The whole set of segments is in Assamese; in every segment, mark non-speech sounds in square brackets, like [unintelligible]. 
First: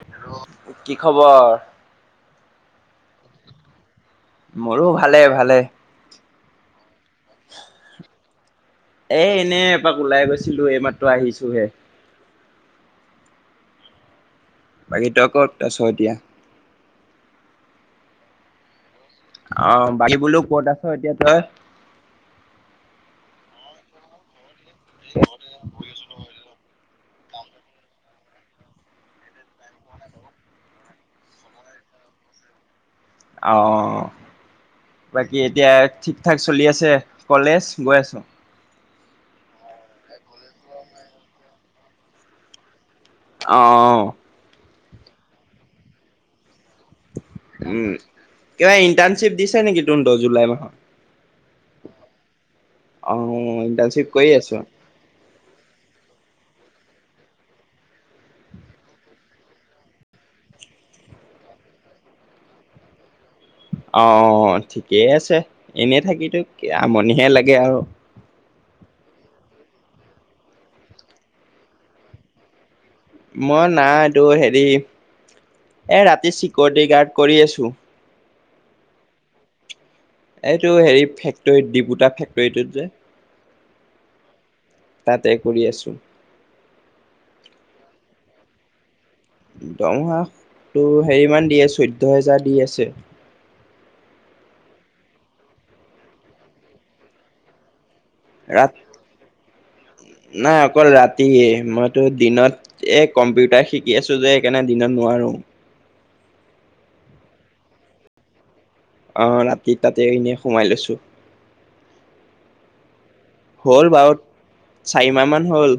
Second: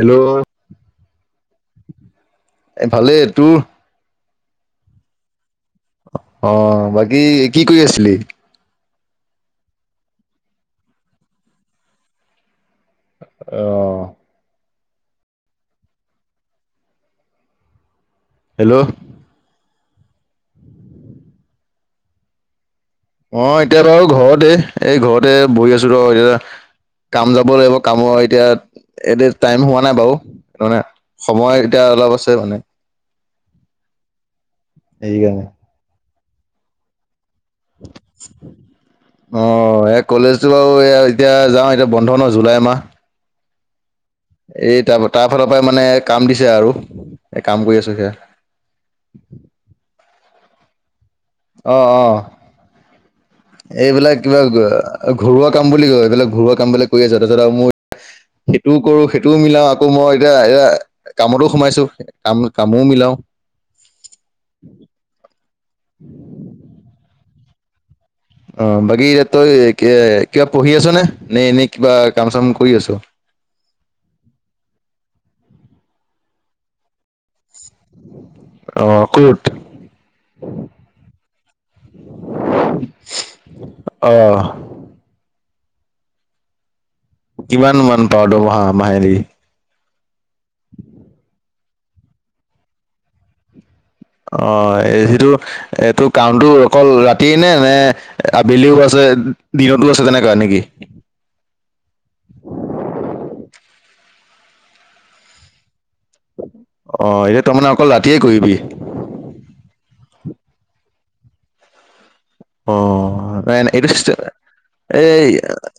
হেল্ল' কি খবৰ? এ ভালেই তোৰ মোৰো ভালে ভালে, অ', বাকী কি কৰি আছিলি? এ, ইনেই এপাক ওলাই গৈছিলো, এইমাত্ৰ আহিছোহে, অ' বাকী, তই ক'ত আছ এতিয়া? হেল্ল' অ', বাকী বোলো ক'ত আছ এতিয়া তই? মই এতিয়া বাৰু ঘৰতে, এই ঘৰতে বহি আছো ৰ এতিয়া, কাম যাব লাগিব, কামৰ এতিয়া এতিয়া টাইম হোৱা নাই বাৰু, মানে সময় এতিয়া অলপ আছে মানে, অ' অ অ, বাকী সেইকাৰণে এতিয়া ঠিক থিক ঠাক চলি আছে, কলেজ গৈ আছ? অ', এই কলেজো আৰু এ এতিয়া যাওঁ এতিয়া বন্ধ ন জুলাই মাহ অ' এই তাৰ তাৰফালৰ পৰাই মানে কাম দিছে আৰু, এ', কাম কৰি উম আছো এতিয়া, কিবা ইণ্টানৰ্শিপ দিছে নেকি তোনহতৰ জুলাই মাহত? অ', অ', অহ ইণ্টাৰ্ণশ্বিপ এইবিলাক কৰি কিবা আছ? এ ঘৰুৱা কাম বুলি কয়, এইবিলাক ঘৰুৱা কাম বিলাক কৰি আছ, তাৰপিছত আৰু মোৰ, সেইটোও কৰো সেইটোও মিলাও, আকৌ মই এতিয়া এয়া, কামতো সোমাইছো, কাম কামো মিলাও, অ'অ অ, ঠিকেই আছে, এনে থাকিতো কি আমনিহে লাগে আৰু, অ', বাকী এতিয়া তই কি কিবা পঢ়ি আছ নে? নে এনে কিবা কাম চাম কৰি আছ? মই নাই টোৰ হেৰি, এই ৰাতি চিকিউৰিটি গাৰ্ড কৰি আছোঁ। অ', কত? এইটো হেৰি ফেক্টৰীত ডিপু দা ফেক্টৰীটোত যে, অ' তাতে কৰি আছোঁ, কিমান মান পাৱ দৰমহা মাহেলি? দৰমহা টো হেৰিমান দিয়ে, চৈধ্য হেজাৰ দি আছে। অ' এ সেইটো তোৰ কামটো অকল ৰাতিয়ে নে, নে ৰাত আবেলিও আছে, দিনতো আছে, তেনেকুৱা নে কি? কি মইতো দিনত এ কম্পিউটাৰ শিকি আছো যে সেইকাৰণে দিনত নোৱাৰো। অ' এতিয়া তই মানে অকল ৰাতিয়ে কৰিবি? অ' ৰাতি তাতে ইনে সোমাই লৈছোঁ অ' প্ৰায় হ'ল এইটো বাৰু চিষ্টেমে চাৰিমাহ এই মান হ'ল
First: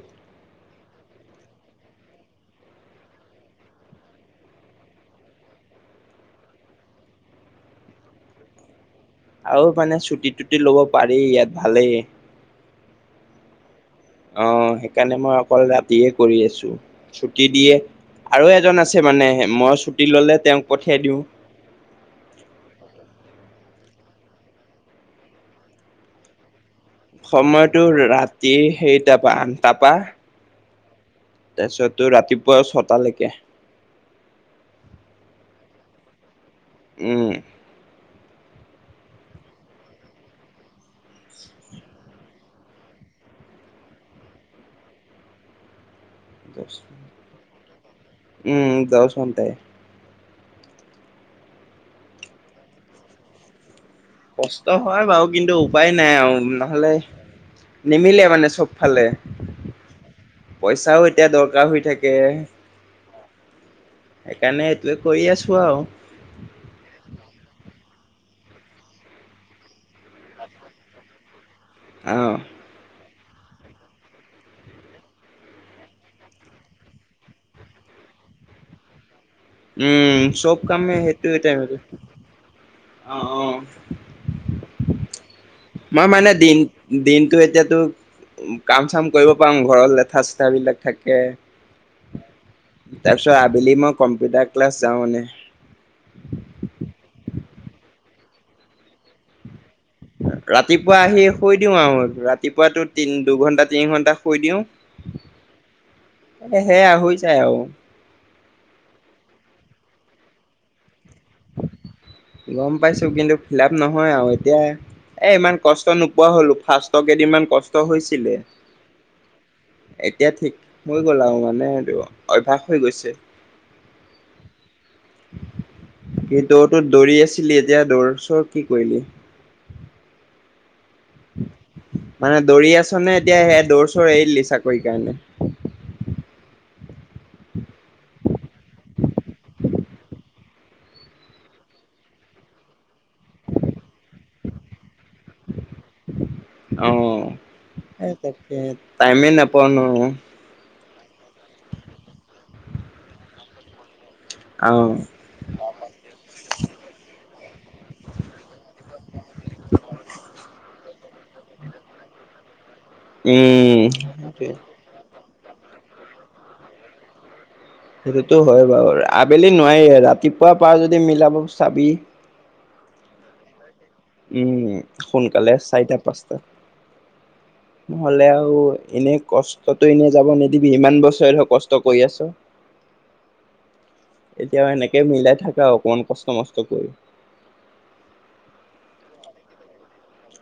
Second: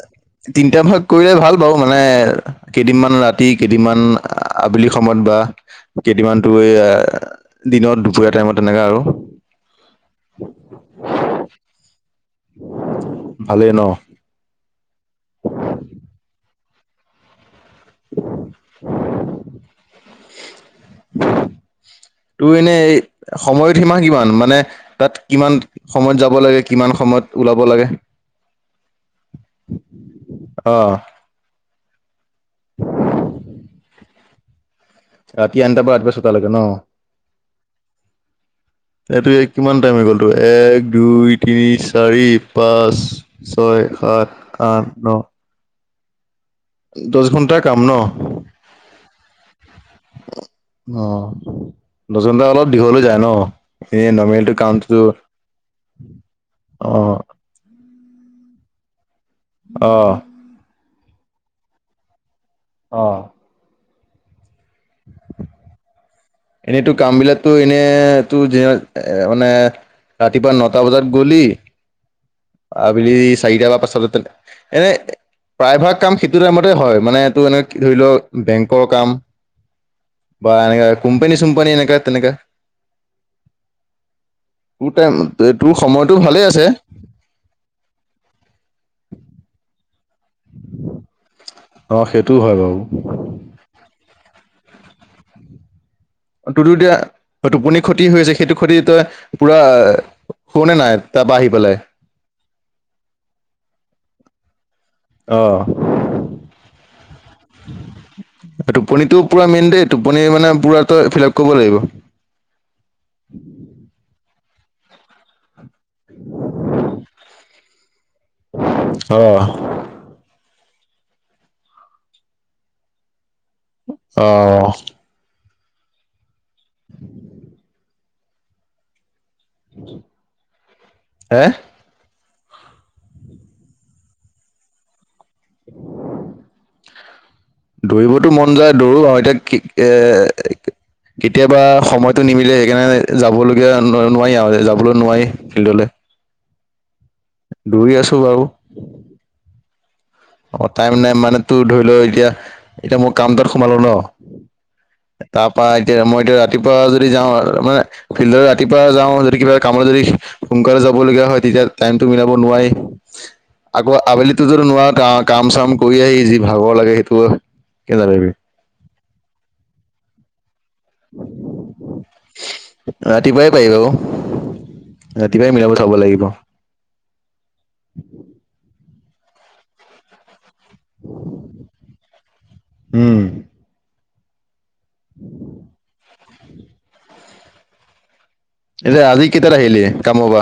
তিনটা ভাগ কৰিলে ভাল বাও মানে কেইদিনমান ৰাতি, কেইদিনমান আবেলি সময়ত বা কেইদিনমান তোৰ এ দিনত দুপৰীয়া টাইমত তেনেকা আৰু আৰু মানে চুটি-তুটি ল'ব পাৰি ইয়াত ভালেই ভালেই ন? অ', সেইকাৰণে মই অকল ৰাতিয়ে কৰি আছোঁ ছুটি দিয়ে, আৰু এজন আছে মানে মই ছুটি ললে তেওঁক পঠিয়াই দিওঁ [inaudible] তোৰ এনেই সময়ত সীমা কিমান, মানে তাত কিমান সময়ত যাব লাগে? কিমান সময়ত ওলাব সময়টো লাগে ৰাতি হেৰিটা পা আঠটা পা অ তাছত তোৰ ৰাতিপুৱা ছটালেকে ৰাতি আনটা পৰা ৰাতিপুৱা ছটা লৈকে ন? উম এইটো এ কিমান টাইম হৈ গ'ল তোৰ এক, দুই, তিনি, চাৰি, পাঁচ, ছয়, সাত, আঠ, ন দশ ঘন্টাৰ কাম ন? উম দহ ঘন্টাই অ দশ ঘন্টা অলপ দীঘল হৈ যায় ন এনে নৰ্মেলটো কষ্ট কামটো হয় বাৰু কিন্তু উপায় নাই আৱ অ নহলে নিমিলেই মানে চবফালে অহ পইচাও এতিয়া দৰকাৰ হৈ থাকে অ সেইকাৰণে এইটোৱে কৰি আছোঁ আৱ এনেতো কাম বিলাকটো এনে তো দিনত এ মানে ৰাতিপুৱা নটা বজাত গলি আহ আবেলি চাৰিটা বা পাচটা বজাত তে এনেই প্ৰায়ভাগ কাম সেইটো টাইমতে হয় মানে এইটো এনে কি ধৰি ল বেংকৰ কাম উম বা চব এনেকা কামে সেইটো কোম্পানী-চোম্পানি টাইমতে এনেকা তেনেকা অ অ তোৰটাইম তোৰ মই সময়টো মানে ভালে দিন আছে দিনটো এতিয়া তোৰ কাম চাম কৰিব পাওঙ ঘৰৰ লেঠা-চেঠা বিলাক থাকে অ সেইটো হয় বাৰু তাৰপিছত আবেলি মই কম্পিউটাৰ ক্লাছ যাওঁ মানে তোৰটো এতিয়া টোপনি ক্ষতি হৈআছে সেইটো ক্ষতি তই পুৰা শুৱনে নাই ৰাতিপুৱা আহি তাৰপা শুই পেলাই দিও আও ৰাতিপুৱাটো তিন দুঘন্টা, তিনি ঘন্টা শুই দিও অ' হে সেয়া হৈ যায় আৱ টোপনটো পুৰা মেইন দেই টোপনি মানে পুৰা তই ফিলাপ কৰিব লাগিব গম পাইছো কিন্তু ফিলাপ নহয় আৱ এতিয়া এ ইমান কষ্ট নোপোৱা হলো ফাৰ্ষ্টৰ কেদিনমান কষ্ট হৈছিলে অহ এতিয়া ঠিক হৈ গ'ল আউ মানে হেটো অভ্যাস হৈ গৈছে অহ কিন্তু তুৰ দৌৰি আছিলি এতিয়া দৌৰ চৌৰ কি কৰিলি হে মানে দৌৰি আছনে এতিয়া সে দৌৰ চৌৰ এৰিলি চাকৰিৰ কাৰণে দৌৰিবতো মন যায় দৌৰো আউ এতিয়া কি এ কেতিয়াবা সময়টো নিমিলে সেইকাৰণে যাবলগীয়া নো নোৱাই আউ যাবলৈ নোৱাই ফিল্ডলে অ। দৌৰি এ আছো বাউ তাকে টাইমে নাপাও ন অ টাইম নাই মানে তোৰ ধৰি ল এতিয়া এতিয়া মোৰ কাম তাত সোমালো ন অ তাৰ পা এতিয়া মই এতিয়া ৰাতিপুৱা যদি যাওঁ মানে ফিল্ডলে ৰাতিপুৱা যাওঁ যদি কিবা কামত যদি সোনকালে যাবলগীয়া হয় তেতিয়া টাইমটো মিলাব নোৱাৰি আকৌ আবেলি তো সেইটোৱে। ধৰ নোৱা কা কাম চাম কৰি আহি যি ভাগৰ লাগে সেইটো কেনেকে পাৰিবি সেইটোতো হয় বাউ আবেলি নোৱাই ৰাতিপুৱা পাৰ যদি মিলাব চাবি ৰাতিপুৱাই পাৰি বাউ উম সোনকালে চাইটা লাগিব পাঁচটা নহলে আউ এনেই কষ্টটো এনে যাব নি দিবি ইমান বছৰে ধৰক কষ্ট কৰি আছ উম এতিয়াও এনেকে মিলাই থাক আউ অকমান কষ্ট মষ্ট কৰি এতিয়া আজি কেইটাত আহিলি কামৰ পা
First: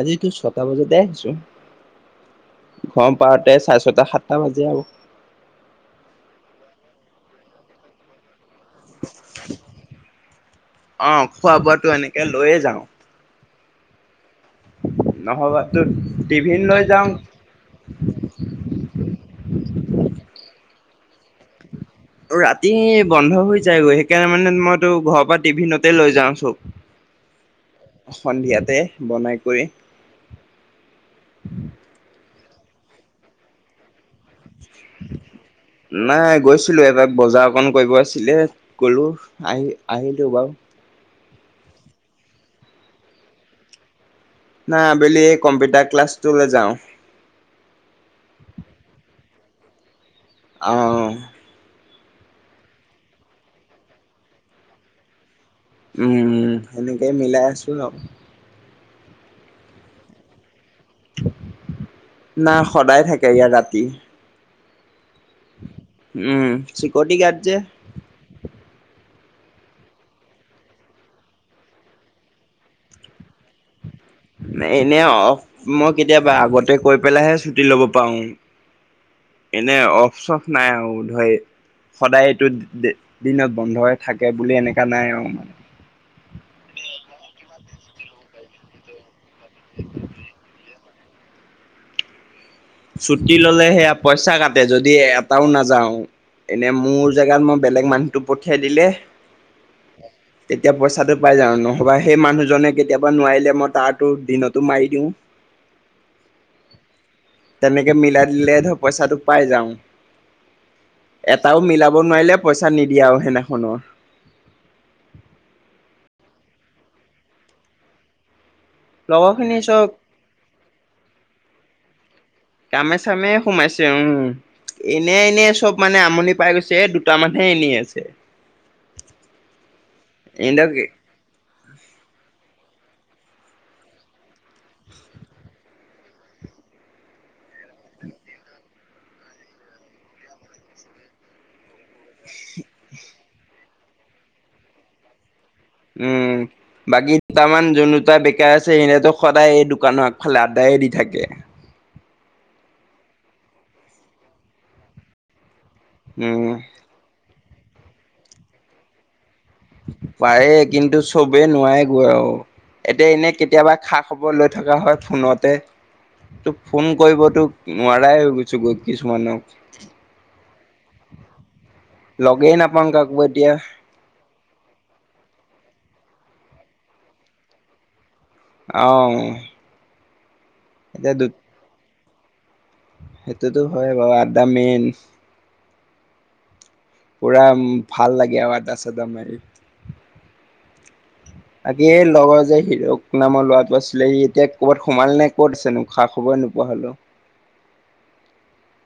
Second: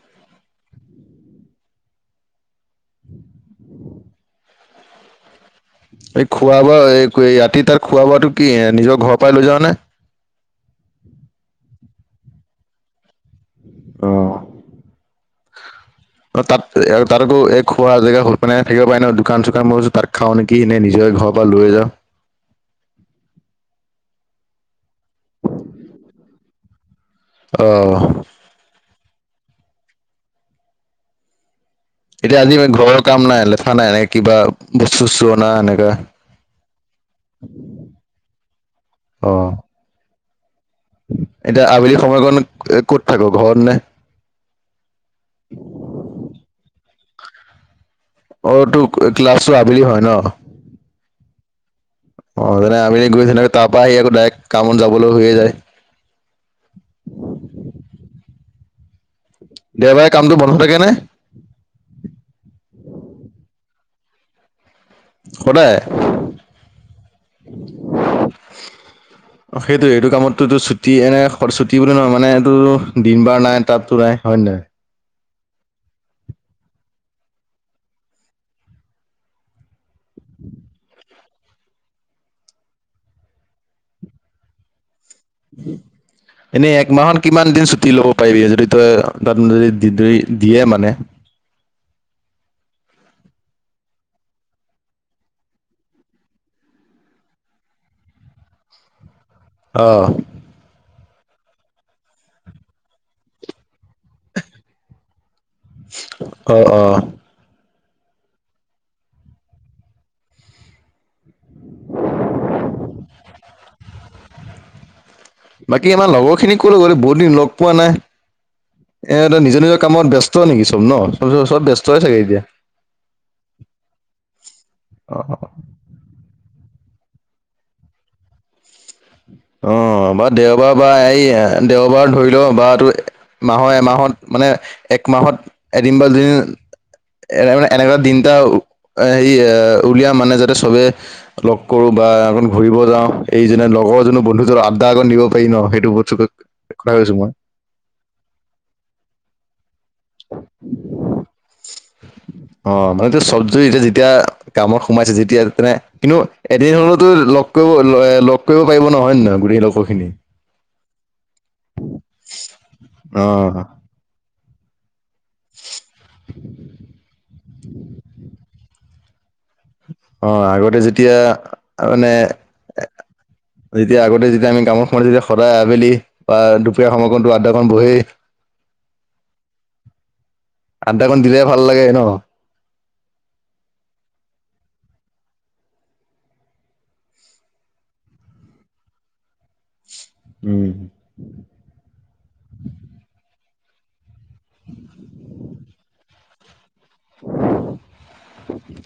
আজিটো ছটা বজাতে আহিছো ফৰ্ম পাওতে‌ চাই ছয়টা সাতটা বাজে আউ এই খোৱা বোৱা এই কৰি ৰাতি তাত খোৱা বোৱাটো কি নিজৰ ঘৰৰ পৰাই লৈ যাৱ নে অ খোৱা বোৱাটো এনেকে লৈয়ে যাওঁ অঁ নহবা তো টিফিন তাত লৈ যাওঁ তাত আকৌ এই খোৱা জেগা [unintelligible] থাকিব পাৰে ন দোকান চোকান [unintelligible] তাত খাৱ নেকি নে নিজৰ ঘৰৰপৰা লৈ যাওঁ আৰু ৰাতি বন্ধ হৈ যায়গৈ সেইকাৰণে মানে মইতো ঘৰৰ পৰা টিফিনতে লৈ যাও চব অ সন্ধিয়াতে বনাই কৰি এতিয়া আজি এ ঘৰৰ কাম নাই লেঠা নাই নে নাই গৈছিলো এপাক বজাৰ অকণ কৰিব আছিলে গলোঁ অ', আহি আহিলোঁ বাউ এতিয়া আবেলি সময়কণ এ ক'ত থাক ঘৰত নে না আবেলি এই কম্পিউটা ক্লাছটোলে যাওঁ অঁ তোৰ ক্লাছটো আবেলি হয় ন অ [unintelligible] তাৰ পৰা আহি আকৌ ডাইৰেক্ট কামত যাবলৈ হৈয়ে যায় উম সেনেকেই মিলাই আছো আউ দেওবাৰে কামটো বন্ধ থাকে নে না সদায় থাকে ইয়াত ৰাতি সদায় উম চিকৰটি গাৰ্ড যে [inaudible] অঁ সেইটোৱে এইটো কামতটোতো ছুটিয়ে নাই ছুটি বুলি নহয় মানে এইটো দিন বাৰ নাই তাততো নাই হয় নাই। এনে অ মই কেতিয়াবা আগতে কৈ পেলাইহে ছুটি ল'ব পাৰোঁ এনেই অফ চফ নাই আৰু ধৰি। সদায় এইটো দিনত বন্ধই থাকে বুলি এনেকুৱা নাই আও। উম। এনেই এক মাহত কিমান দিন ছুটি ল'ব পাৰিবি যদি তই তাত মানে যদি দিয়ে মানে। ছুটি ললে সেয়া পইচা কাটে যদি এটাও নাযাওঁ। এনেই মোৰ জেগাত মই বেলেগ মানুহটো পঠিয়াই দিলে। অহ তেতিয়া পইচাটো পায় যাওঁ নহবা সেই মানুহজনে কেতিয়াবা নোৱাৰিলে মই তাৰতো দিনতো মাৰি দিওঁ। অহ অহ। তেনেকে মিলাই দিলে ধৰ পইছাটো পাই যাওঁ এটাও মিলাব নোৱাৰিলে পইছা নিদিয়ে আও সেইনাখন। বাকী আমাৰ লগৰ খিনি ক'লৈ গ'ল এই বহুত দিন লগ পোৱা নাই। লগৰ এতে খিনি নিজৰ নিজৰ চব কামত ব্যস্ত নেকি চব ন চব চব ব্যস্তই চাগে এতিয়া। কামে চামে সোমাইছে উম এনে অ এনে চব। মানে আমনি পাই গৈছে এ দুটামানহে এনে আছে। অহ বা দেওবাৰ এহঁতক বা এই দেওবাৰ ধৰি লও বা টো মাহৰ এমাহত। মানে এক মাহত এদিন বা দুদিন এটা এনেকুৱা দিনটাএটা উ এ হেৰি এ উলিয়া মানে যাতে চবে লগ কৰোঁ বা অকন ঘূৰিব যাওঁ। এই জনে লগৰ জনো বন্ধু জন আড্ডা অকন দিব পাৰি ন সেই। উম। বাকী দুটামান যোন দুটা বেকাৰ আছে সিহঁতো সদায় এই দোকানৰ আগফালে আড্ডায়ে দি থাকে। অহ মানে ত চব যদি এতিয়া যেতিয়া কামত সোমাইছে যেতিয়া তেনে। কিন্তু এদিন উম হলেওতো লগ কৰিব লগ কৰিব পাৰিব ন হয় নে নহয় গোটেই লগৰখিনি। পাৰে কিন্তু চবেই নোৱাৰেগৈ এতিয়া অ এনেই কেতিয়াবা খা খবৰ লৈ থকা হয়। ফোনতে তো ফোন কৰিবতো নোৱাৰাই হৈ গৈছো গৈ কিছুমানক। অহ আগতে যেতিয়া মানে। লগেই নাপাওঁ কাকো এতিয়া যেতিয়া আগতে যেতিয়া আমি কামত সোমাই দিওঁ তেতিয়া সদায় আবেলি বা দুপৰীয়া খন আড্ডা খন বাবেই। আহু। আড্ডা কণ দিলে ভাল লাগে ন। সেইটোতো হয় বাৰু আড্ডা মেইন। পোৰা উম ভাল লাগে আও আড্ডা চাড্ডা মাৰি। উম বাকী এই লগৰ যে হিৰক নামৰ ল'ৰাটো আছিলে সি এতিয়া ক'ৰবাত সোমাল নে ক'ত আছে নো খা খবৰে নোপোৱা হ'লো।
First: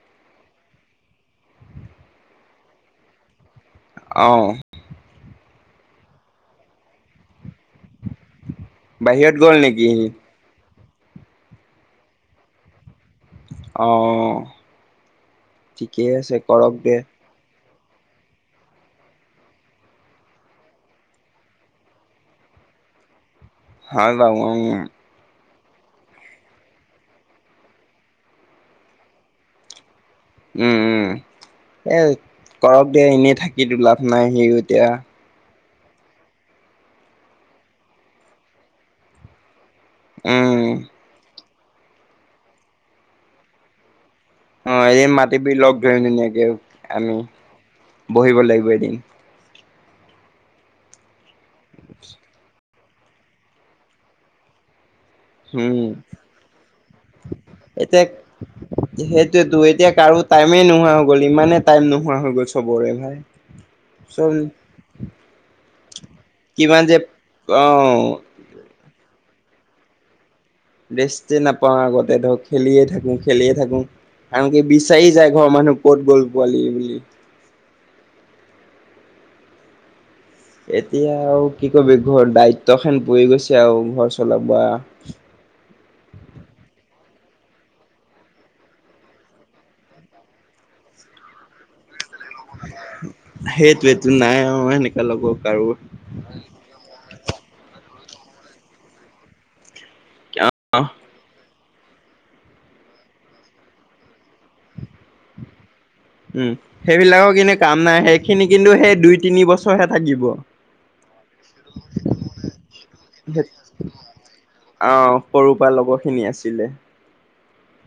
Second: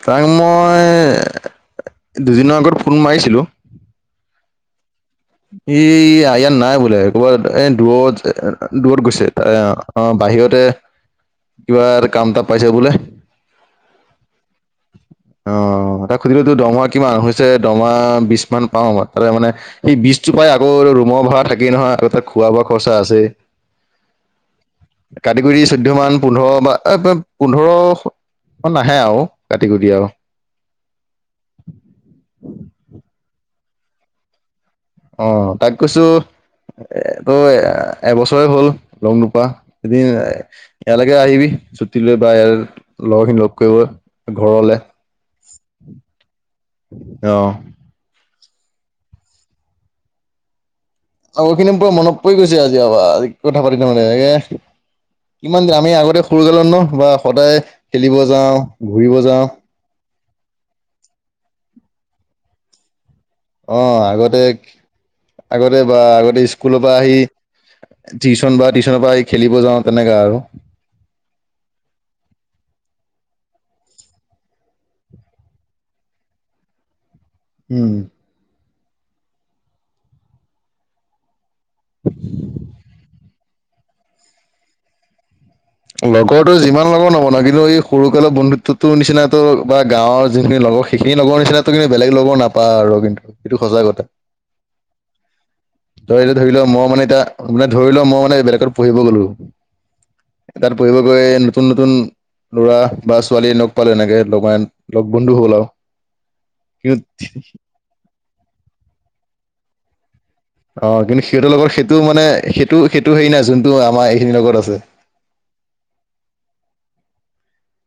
তাকে মই। দুদিনৰ আগত ফোন মাৰিছিলোঁ। অঁহ। সি ইয়াত নাই বোলে ক'ৰবাত এ দূৰত। এ দূৰত গৈছে বাহিৰত গ'ল এ নেকি সি অহ বাহিৰতে কিবা এটা কাম পাইছে বোলে। অহ অহ মই ঠিকেই তাক আছে সুধিলো তো কৰক দৰমহা দে কিমান হৈছে। হৈছে দৰমহা বিচ মান পাওঁ মই তাতে মানে সি বিচ। বিচটো পায় আকৌ ৰুমৰ ভড়া থাকেইে নহয় আকৌ তাত খোৱা বোৱা খৰচা আছেই। হয় বাও উম। কাটি গুৰি চৈধ্য মান পোন্ধৰ বা এ পোন্ধৰ। নাহে আৰু কাটি- কুটি আৰু। উম উম, এ' ঘৰত দে এনেই থাকি লাভ নাই সিও এতিয়া অ' তাক কৈছো তো এ এবছৰে হ'ল লগ নোপোৱা। এদিন উম ইয়ালৈকে আহিবি ছুটি লৈ বা ইয়াৰ লগৰখিনি লগ কৰিব। ঘৰলে অ' এদিন মাট বি লগ ধৰি ধুনীয়াকে আমি অ' বহিব লাগিব এদিন। আৰু সখিনি পূৰা মনত পৰি গৈছে আজি কথা পাতি থ মানে [unintelligible] কিমান দিন উম আমি আগতে সৰু কালত ন বা সদায় এতিয়া খেলিব যাওঁ ঘূৰিব যাওঁ সেইটোয়েতো এতিয়া কাৰো টাইমে নোহোৱা হৈ গ'ল, ইমানেই টাইম নোহোৱা হৈ গ'ল চবৰে ভাই। অ' চব আগতে- আগতে বা আগতে স্কুলৰ কিমান পৰা যে আহি উ অ টিউচনৰ পৰা আহি খেলিব যাওঁ তেনেকা আৰু। ৰেষ্টে নাপাওঁ আগতে ধৰ, খেলিয়ে থাকো খেলিয়ে থাকো। কাৰন কি বিচাৰি যায় ঘৰৰ মানুহ ক'ত গ'ল পোৱালি বুলি। উম। এতিয়া আৰু কি কৰিবি ঘৰ দায়িত্ব খন পৰি গৈছে আৰু ঘৰ চলাব। লগৰটো যিমান লগৰ নবনাও কিন্তু এই সৰুকালৰ বন্ধুত্বো নিচিনাতো বা গাঁৱৰ যেনেকৈ লগৰ সেইখিনি লগৰ নিচিনাতটো বেলেগ লগৰ না সেইটোৱেটো নাই আৰু সেনেকা লগৰ কাৰো। ধৰিতিয়া ধৰি লও মই মানে এতিয়া মানে ধৰি লও মই মানে বেলেগত পঢ়িব গলো। তাত অ পঢ়িব গৈ নতুন- নতুন লৰা বা ছোৱালী লগ পালো এনেকে লগাই উম, কিন্তু সেইবিলাকৰ খিনি কাম নাই সেই হেই খিনি কিন্তু সেই দুই তিনি বছৰ হে থাকিব। অ' কিন্তু সিহঁতৰ লগত সেইটো মানে সেইটো সেইটো হেৰি নাই যোনটো আমাৰ এইখিনিৰ লগত আছে। অ সৰুৰ পৰা লগৰখিনি আছিলে।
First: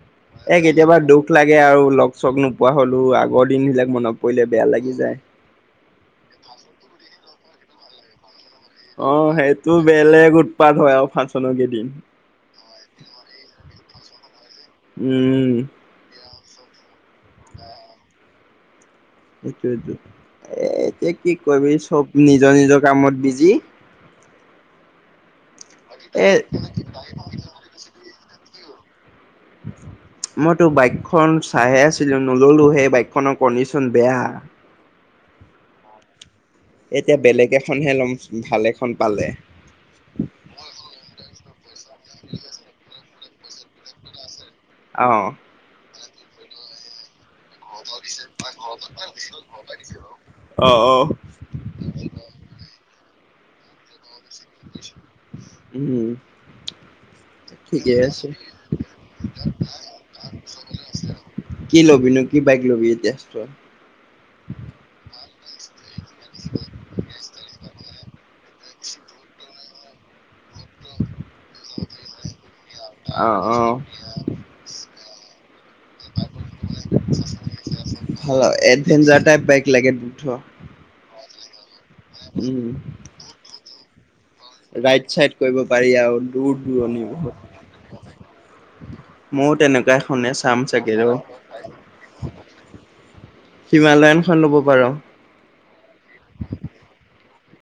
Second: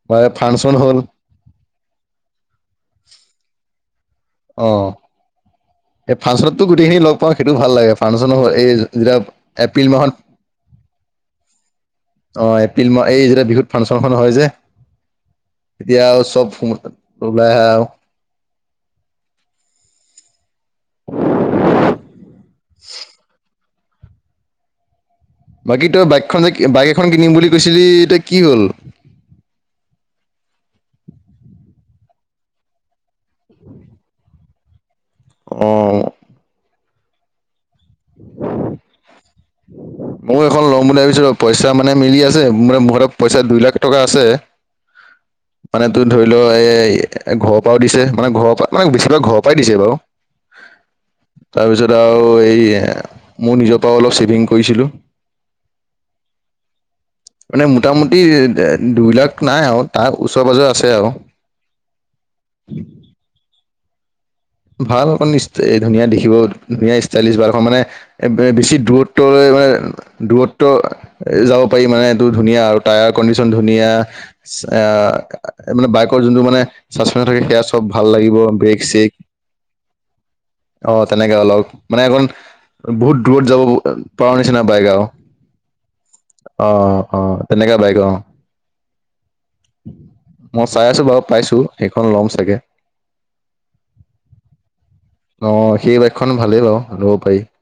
বা এ' ফাংচন কেতিয়াবা হ'ল দুখ লাগে আৰু লগ- চগ নোপোৱা হলো আগৰ দিন সিলাক মনত পৰিলে বেয়া লাগি যায়। এ' ফাংচনতো গোটেইিন লগ পাওঁ সেইটো ভাল লাগোংনো হয়। অ' সেইটো বেলেগ উৎপাত হয় আৰু ফাংচন কেইদিন। অ' এপ্ৰিল মাহ এই যেতিয়া বিহুত ফাংচনখন হয় যে। উম। এতিয়া আৰু চব সম ওলাই আহে আৰু। সটোটো এ' এতিয়া কি কবি চব নিজৰ- নিজৰ কামত বিজি। বাকী তই এ বাইকখন যে বাইক এখন কিনিম বুলি কৈছিলি এই কি হ'ল? মইতো বাইকখন চাইহে আছিলো নললো সেই বাইক খনৰ কণ্ডিচন বেয়া। অঁ। এতিয়া বেলেগ এখনহে লম ভাল এখন পালে। মই এখন ল'ম বুলি ভাবিছো পইচা মানে মিলি আছে মোৰ হাতত পইচা দুই লাখ টকা আছে। অঁ। মানে তো ধৰি লও এ' ঘৰৰ পৰাও দিছে মানে ঘৰৰ পৰা মানে বেছিভাগ ঘৰৰ পৰাই দিছে বাৰু। অ অ তাৰপিছত আৰু এই মোৰ নিজৰ পৰা অলপ ছেভিং কৰিছিলোঁ। উম। মানে ঠিকে মোটামুটি আছে দুই লাখ নাই আৰু তাৰ ওচৰ পাজৰে আছে আৰু। কি ল'বিনো কি বাইক ল'বি এতিয়া তই? ভাল অকণ ধুনীয়া দেখিব ধুনীয়া ষ্টাইলিছ বা এখন মানে বেছি দূৰত্বলৈ মানে দূৰত্ব যাব পাৰি মানে এইটো ধুনীয়া আৰু অ কণ্ডিচন অ ধুনীয়া চা এ মানে বাইকৰ যোনটো মানে চাচপেঞ্চন থাকে সেয়া চব ভাল লাগিব ব্ৰেক চেক টাইপ বাইক লাগে অ তেনেকে অলক মানে অকণ উম বহুত দূৰত যাব পাৰৰ নিচিনা বাইক আৰু ৰাইট চাইড কৰিব পাৰি আৰু দূৰ অ দূৰণি অ তেনেকা বাইক অ ময়ও তেনেকুৱা এখনে চাম মই চাই চাগে আছো ৰ বাৰু পাইছো সেইখন ল'ম চাগে হিমালয়নখন ল'ব পাৰ অ সেই বাইকখন ভালেই বাৰু লব পাৰি